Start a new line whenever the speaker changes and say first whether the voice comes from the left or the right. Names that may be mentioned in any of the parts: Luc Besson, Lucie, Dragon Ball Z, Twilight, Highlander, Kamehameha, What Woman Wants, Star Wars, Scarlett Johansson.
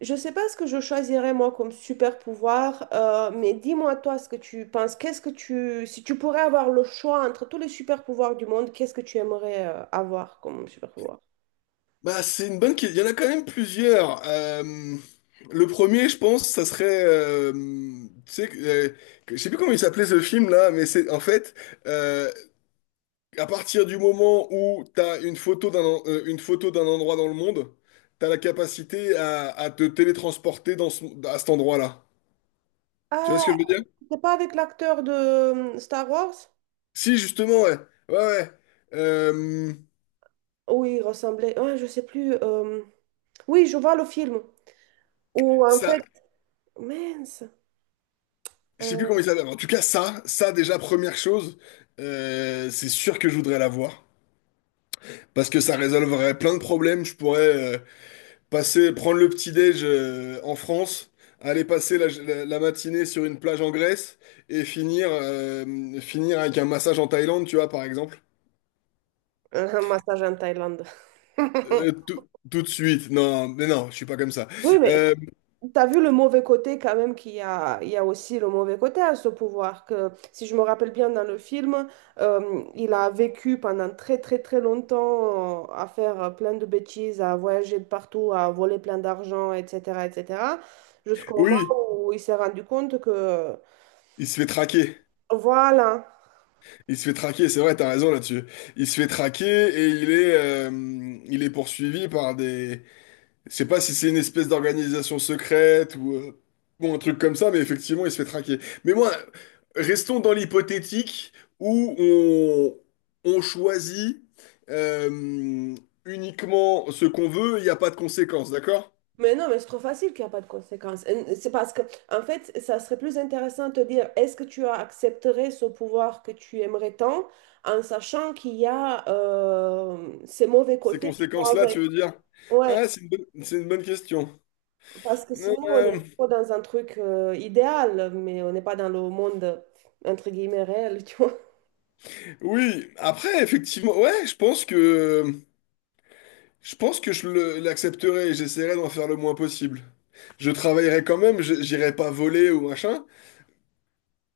right: Je sais pas ce que je choisirais moi comme super pouvoir, mais dis-moi toi ce que tu penses. Si tu pourrais avoir le choix entre tous les super pouvoirs du monde, qu'est-ce que tu aimerais avoir comme super pouvoir?
left: Bah, c'est une bonne question. Il y en a quand même plusieurs. Le premier, je pense, ça serait, tu sais, je sais plus comment il s'appelait ce film là, mais c'est en fait, euh, à partir du moment où t'as une photo une photo d'un endroit dans le monde, t'as la capacité à te télétransporter à cet endroit-là. Tu vois
right: Ah,
left: ce que je veux dire?
right: c'est pas avec l'acteur de Star Wars?
left: Si, justement, ouais, ouais, ouais. Euh,
right: Oui, il ressemblait. Ah, je sais plus. Oui, je vois le film. Ou en
left: ça,
right: fait, mince,
left: je sais plus
right: euh,
left: comment il s'appelle. En tout cas, ça déjà première chose, c'est sûr que je voudrais l'avoir. Parce que ça résolverait plein de problèmes. Je pourrais passer, prendre le petit-déj en France, aller passer la matinée sur une plage en Grèce et finir, finir avec un massage en Thaïlande, tu vois, par exemple.
right: un massage en Thaïlande.
left: Euh, tout, tout de suite. Non, mais non, je suis pas comme ça.
right: Oui, mais
left: Euh,
right: t'as vu le mauvais côté quand même qu'il y a aussi le mauvais côté à ce pouvoir, que si je me rappelle bien dans le film, il a vécu pendant très très très longtemps à faire plein de bêtises, à voyager de partout, à voler plein d'argent, etc., etc., jusqu'au moment
left: oui,
right: où il s'est rendu compte que,
left: il se fait traquer.
right: voilà.
left: Il se fait traquer, c'est vrai, t'as raison là-dessus. Il se fait traquer et il est poursuivi par des, je sais pas si c'est une espèce d'organisation secrète ou un truc comme ça, mais effectivement, il se fait traquer. Mais moi, restons dans l'hypothétique où on choisit euh, uniquement ce qu'on veut, il n'y a pas de conséquences, d'accord?
right: Mais non, mais c'est trop facile qu'il n'y a pas de conséquences. Et c'est parce que, en fait, ça serait plus intéressant de te dire, est-ce que tu accepterais ce pouvoir que tu aimerais tant, en sachant qu'il y a ces mauvais
left: Ces
right: côtés qui vont
left: conséquences-là, tu
right: avec.
left: veux dire?
right: Ouais,
left: Ah, c'est une bonne question.
right: parce que sinon, on
left: Euh,
right: est trop dans un truc idéal, mais on n'est pas dans le monde, entre guillemets, réel, tu vois.
left: oui, après, effectivement, ouais, je pense que… Je pense que l'accepterai et j'essaierai d'en faire le moins possible. Je travaillerai quand même, j'irai pas voler ou machin,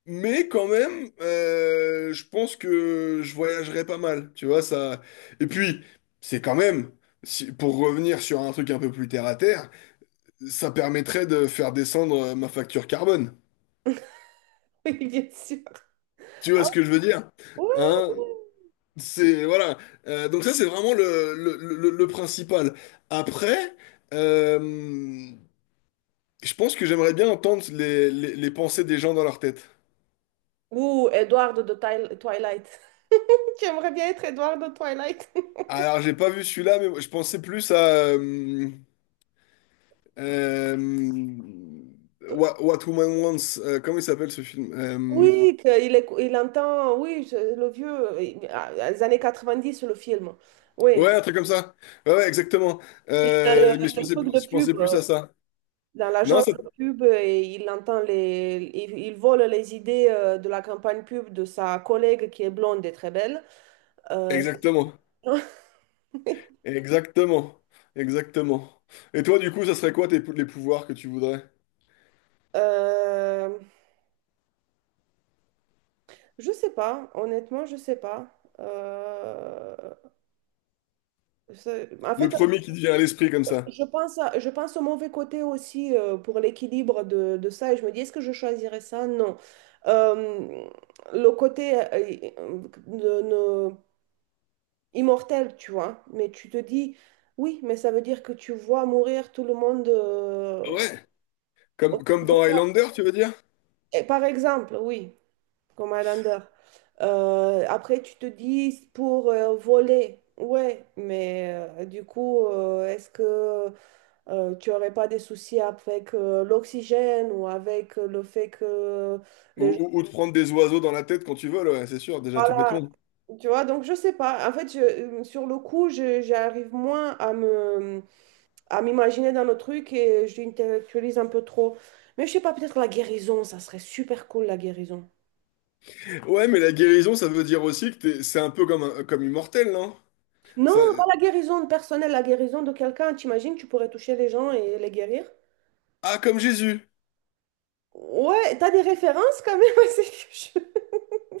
left: mais quand même, je pense que je voyagerai pas mal, tu vois, ça. Et puis, c'est quand même, pour revenir sur un truc un peu plus terre à terre, ça permettrait de faire descendre ma facture carbone.
right: Oui, bien sûr.
left: Tu vois ce que je veux dire?
right: Ouais.
left: Hein? C'est, voilà. Donc ça, c'est vraiment le principal. Après, euh, je pense que j'aimerais bien entendre les pensées des gens dans leur tête.
right: Ou Edward de Twilight. Tu aimerais bien être Edward de Twilight.
left: Alors, j'ai pas vu celui-là, mais je pensais plus à euh, euh, What, What Woman Wants. Comment il s'appelle ce film?
right: Oui, il entend, oui, le vieux, ah, les années 90, le film. Oui,
left: Ouais, un truc comme ça. Ouais, ouais, exactement.
right: il a le truc de
left: Je
right: pub,
left: pensais plus à ça.
right: dans
left: Non,
right: l'agence
left: c'est…
right: de pub, et il entend il vole les idées de la campagne pub de sa collègue qui est blonde et très belle. Euh,
left: Exactement. Exactement. Exactement. Et toi, du coup, ça serait quoi les pouvoirs que tu voudrais?
right: euh, je sais pas, honnêtement, je sais pas. Euh, en
left: Le
right: fait,
left: premier qui te vient à l'esprit comme ça.
right: Je pense au mauvais côté aussi pour l'équilibre de ça et je me dis, est-ce que je choisirais ça? Non. Euh, le côté euh, de- de- immortel, tu vois, mais tu te dis, oui, mais ça veut dire que tu vois mourir tout le monde.
left: Ouais. Comme,
right: Autour
left: comme
right: de-
left: dans Highlander, tu veux dire?
right: Et par exemple, oui, comme Highlander. Après, tu te dis, pour voler, ouais, mais du coup, est-ce que... Tu n'aurais pas des soucis avec l'oxygène ou avec le fait que les gens...
left: Ou de prendre des oiseaux dans la tête quand tu veux ouais, c'est sûr, déjà tout bêtement.
right: Voilà, tu vois, donc je sais pas. En fait, sur le coup, j'arrive moins à à m'imaginer dans le truc et je l'intellectualise un peu trop. Mais je sais pas, peut-être la guérison, ça serait super cool, la guérison.
left: Ouais, mais la guérison, ça veut dire aussi que c'est un peu comme, comme immortel, non?
right: Non,
left: Ça…
right: pas la guérison personnelle, la guérison de quelqu'un. T'imagines, tu pourrais toucher les gens et les guérir?
left: Ah, comme Jésus.
right: Ouais, t'as des références quand même. c'est que je-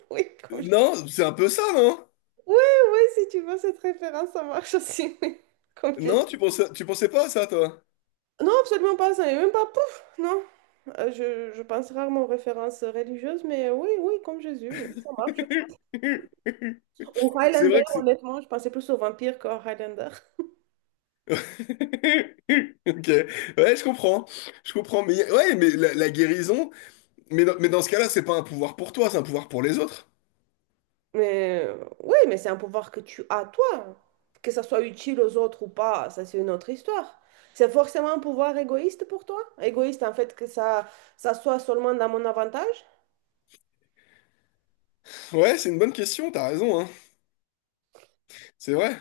right: Oui, comme
left: Non, c'est un peu ça, non?
right: Ouais, ouais, si tu veux cette référence, ça marche aussi, oui.
left: Non,
right: Complètement.
left: tu pensais pas à ça, toi?
right: Non, absolument pas, ça n'est même pas pouf, non. Je pense rarement aux références religieuses, mais oui, oui, comme Jésus, oui, ça marche aussi. Ou
left: C'est
right: Highlander,
left: vrai que c'est…
right: honnêtement, je pensais plus aux vampires qu'aux Highlander.
left: Ok, ouais, je comprends, mais ouais, mais la guérison, mais dans ce cas-là, c'est pas un pouvoir pour toi, c'est un pouvoir pour les autres.
right: Mais oui, mais c'est un pouvoir que tu as, toi. Que ça soit utile aux autres ou pas, ça c'est une autre histoire. C'est forcément un pouvoir égoïste pour toi? Égoïste, en fait, que ça soit seulement dans mon avantage?
left: Ouais, c'est une bonne question, t'as raison, hein. C'est vrai,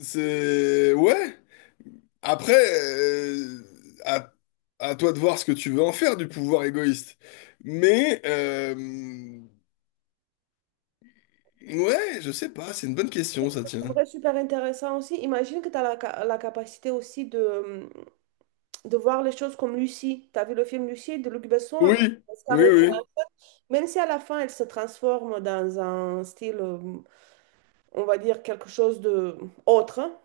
left: c'est ouais. Après, à, à toi de voir ce que tu veux en faire du pouvoir égoïste. Mais, ouais, je sais pas, c'est une bonne
right: Je
left: question, ça tient.
right: trouverais super intéressant aussi. Imagine que tu as la capacité aussi de voir les choses comme Lucie. Tu as vu le film Lucie de Luc Besson
left: Oui,
right: avec
left: oui,
right: Scarlett Johansson.
left: oui,
right: Même si à la fin, elle se transforme dans un style, on va dire, quelque chose de autre, hein,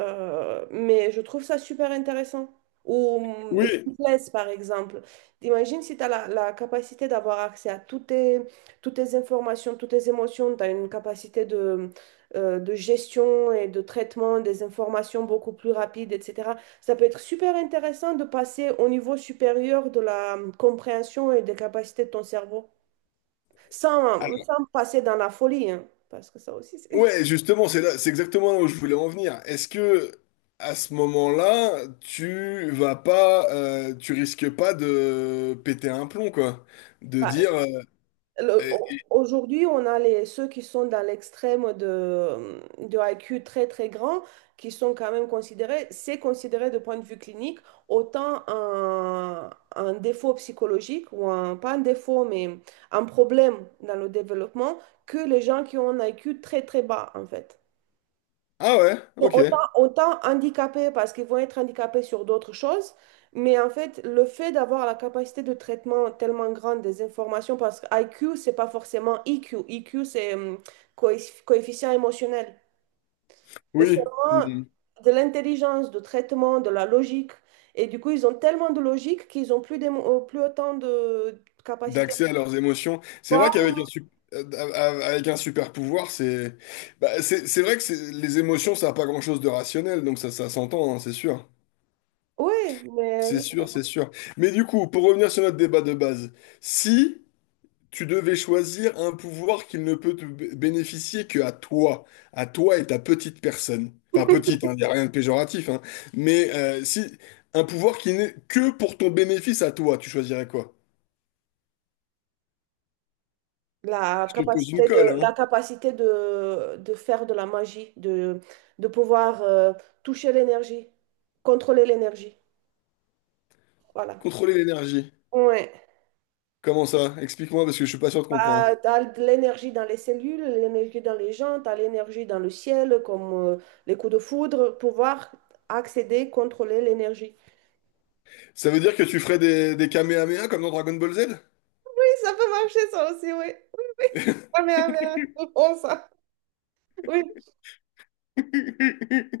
right: mais je trouve ça super intéressant. Ou les
left: oui.
right: templates, par exemple. Imagine si tu as la capacité d'avoir accès à toutes tes informations, toutes tes émotions, tu as une capacité de gestion et de traitement des informations beaucoup plus rapide, etc. Ça peut être super intéressant de passer au niveau supérieur de la compréhension et des capacités de ton cerveau,
left: Ah,
right: sans passer dans la folie, hein, parce que ça aussi, c'est...
left: ouais, justement, c'est là, c'est exactement là où je voulais en venir. Est-ce que, à ce moment-là, tu vas pas, tu risques pas de péter un plomb, quoi? De dire, eh, eh,
right: Aujourd'hui, on a ceux qui sont dans l'extrême de I Q très très grand, qui sont quand même considérés, c'est considéré de point de vue clinique autant un défaut psychologique ou pas un défaut, mais un problème dans le développement que les gens qui ont un I Q très très bas en fait.
left: ah ouais, ok,
right: Autant handicapés parce qu'ils vont être handicapés sur d'autres choses, mais en fait, le fait d'avoir la capacité de traitement tellement grande des informations, parce que IQ, c'est pas forcément IQ. IQ, c'est coefficient émotionnel. C'est
left: oui.
right: seulement
left: Hmm.
right: de l'intelligence, de traitement, de la logique. Et du coup, ils ont tellement de logique qu'ils ont plus autant de capacité de
left: D'accès à leurs émotions. C'est vrai qu'avec
right: voir.
left: un, avec un super pouvoir, c'est bah, c'est vrai les émotions, ça n'a pas grand-chose de rationnel, donc ça s'entend, hein, c'est sûr.
right: Oui,
left: C'est
right: mais
left: sûr, c'est sûr. Mais du coup, pour revenir sur notre débat de base, si tu devais choisir un pouvoir qui ne peut bénéficier que à toi et ta petite personne, enfin petite, il n'y a rien de péjoratif, hein, mais si un pouvoir qui n'est que pour ton bénéfice à toi, tu choisirais quoi?
right: La
left: Je te pose une
right: capacité
left: colle,
right: de,
left: hein.
right: la capacité de, de faire de la magie, de pouvoir toucher l'énergie, contrôler l'énergie. Voilà.
left: Contrôler l'énergie.
right: Ouais.
left: Comment ça? Explique-moi parce que je suis pas sûr de comprendre.
right: Bah, t'as de l'énergie dans les cellules, l'énergie dans les gens, t'as l'énergie dans le ciel, comme les coups de foudre, pouvoir accéder, contrôler l'énergie.
left: Ça veut dire que tu ferais des Kamehameha comme dans Dragon Ball Z?
right: Oui, ça peut marcher ça aussi, oui. Oui, oui. Kamehameha, c'est bon ça. Oui,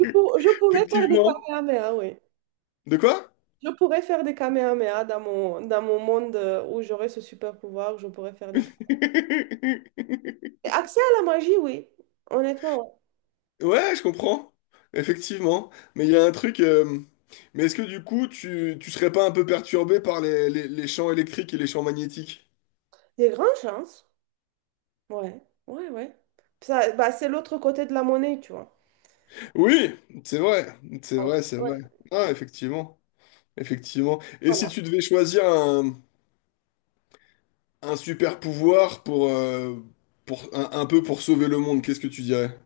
right: je pourrais faire des
left: Effectivement.
right: kamehameha, oui.
left: De quoi?
right: Je pourrais faire des kamehameha dans mon monde où j'aurais ce super pouvoir, je pourrais faire des kamehameha. Accès à la magie, oui. Honnêtement, ouais.
left: Ouais, je comprends. Effectivement. Mais il y a un truc. Mais est-ce que du coup, tu serais pas un peu perturbé par les champs électriques et les champs magnétiques?
right: Des grandes chances. Ouais, ouais, ouais. Ça, bah, c'est l'autre côté de la monnaie, tu vois.
left: Oui, c'est vrai. C'est
right: Ah, ouais,
left: vrai, c'est
right: ouais,
left: vrai. Ah, effectivement. Effectivement. Et si
right: voilà.
left: tu devais choisir un super pouvoir pour un peu pour sauver le monde, qu'est-ce que tu dirais?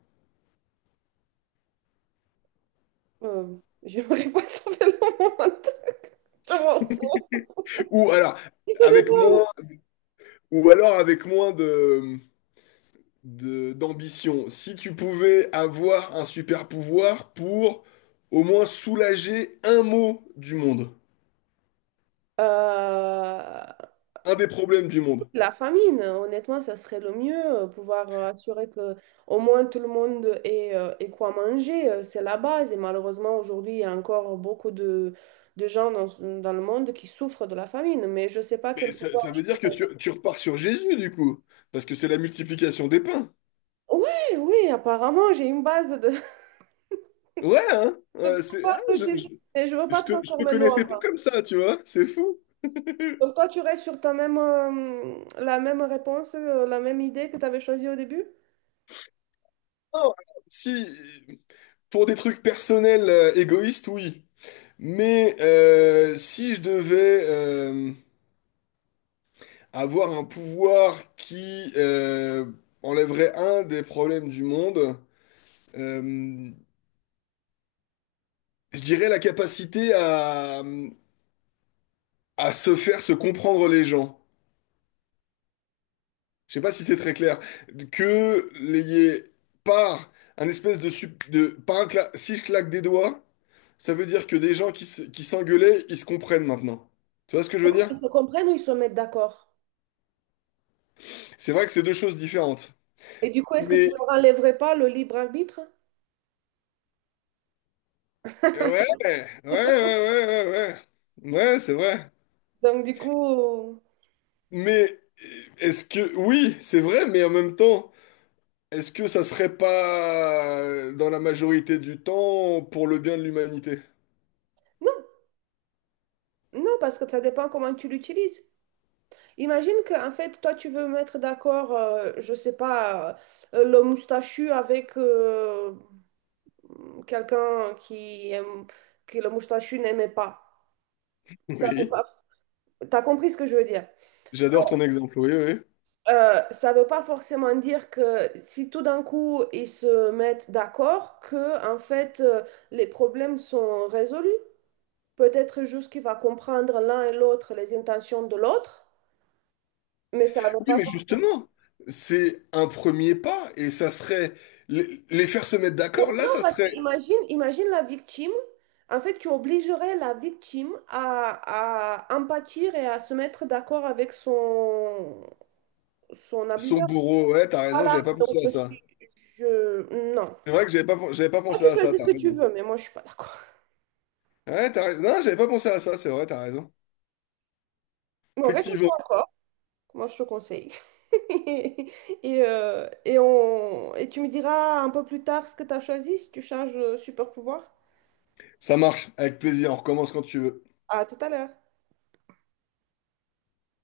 right: Euh, j'aimerais pas sauver le monde. Je m'en fous.
left: Ou alors,
right: Ils se
left: avec moins,
right: démerdent.
left: ou alors avec moins de, d'ambition. Si tu pouvais avoir un super pouvoir pour au moins soulager un mot du monde,
right: Euh,
left: un des problèmes du monde.
right: La famine, honnêtement, ça serait le mieux, pouvoir assurer que au moins tout le monde ait quoi manger, c'est la base. Et malheureusement, aujourd'hui, il y a encore beaucoup de gens dans le monde qui souffrent de la famine, mais je ne sais pas
left: Mais
right: quel
left: ça,
right: pouvoir.
left: ça veut dire que tu repars sur Jésus, du coup, parce que c'est la multiplication des pains.
right: Oui, oui, apparemment, j'ai une base
left: Ouais, hein?
right: de
left: Ouais, c'est, ah,
right: pouvoir de Jésus, mais je ne veux pas
left: je te
right: transformer
left: connaissais pas
right: l'ombre.
left: comme ça, tu vois, c'est fou.
right: Donc toi, tu restes sur la même réponse, la même idée que tu avais choisie au début?
left: Non, si, pour des trucs personnels, égoïstes, oui. Mais si je devais avoir un pouvoir qui enlèverait un des problèmes du monde, euh, je dirais la capacité à se faire se comprendre les gens. Je sais pas si c'est très clair. Que les, par un espèce de, par si je claque des doigts, ça veut dire que des gens qui s'engueulaient, ils se comprennent maintenant. Tu vois ce que je veux dire?
right: Ils se comprennent ou ils se mettent d'accord?
left: C'est vrai que c'est deux choses différentes.
right: Et du coup, est-ce que tu
left: Mais
right: leur enlèverais pas le libre arbitre?
left: ouais, ouais, ouais, ouais, ouais, ouais, ouais, c'est vrai.
right: Donc, du coup,
left: Mais est-ce que, oui, c'est vrai, mais en même temps, est-ce que ça serait pas dans la majorité du temps pour le bien de l'humanité?
right: non, non, parce que ça dépend comment tu l'utilises. Imagine que, en fait, toi, tu veux mettre d'accord, je sais pas, le moustachu avec quelqu'un que le moustachu n'aimait pas. Ça veut
left: Oui,
right: pas... T'as compris ce que je veux dire?
left: j'adore ton exemple, oui, oui. Oui,
right: Ça veut pas forcément dire que si tout d'un coup ils se mettent d'accord, que en fait les problèmes sont résolus. Peut-être juste qu'il va comprendre l'un et l'autre les intentions de l'autre. Mais ça va
left: oui,
right: pas
left: mais
right: forcément.
left: justement, c'est un premier pas et ça serait les faire se mettre
right: Oui,
left: d'accord. Là,
right: Non,
left: ça
right: parce que
left: serait
right: imagine la victime. En fait, tu obligerais la victime à empâtir et à se mettre d'accord avec son
left: son
right: abuseur.
left: bourreau. Ouais, t'as raison, j'avais
right: Voilà,
left: pas
right: donc
left: pensé à
right: je
left: ça.
right: suis... Je... Non.
left: C'est vrai que j'avais pas
right: Toi,
left: pensé
right: tu
left: à ça,
right: choisis ce
left: t'as
right: que tu
left: raison.
right: veux, mais moi, je suis pas d'accord.
left: Ouais, t'as raison. Non, j'avais pas pensé à ça, c'est vrai, t'as raison.
right: Bon, réfléchis
left: Effectivement.
right: encore. Moi, je te conseille. Et tu me diras un peu plus tard ce que tu as choisi, si tu changes de super pouvoir.
left: Ça marche, avec plaisir. On recommence quand tu veux.
right: À tout à l'heure.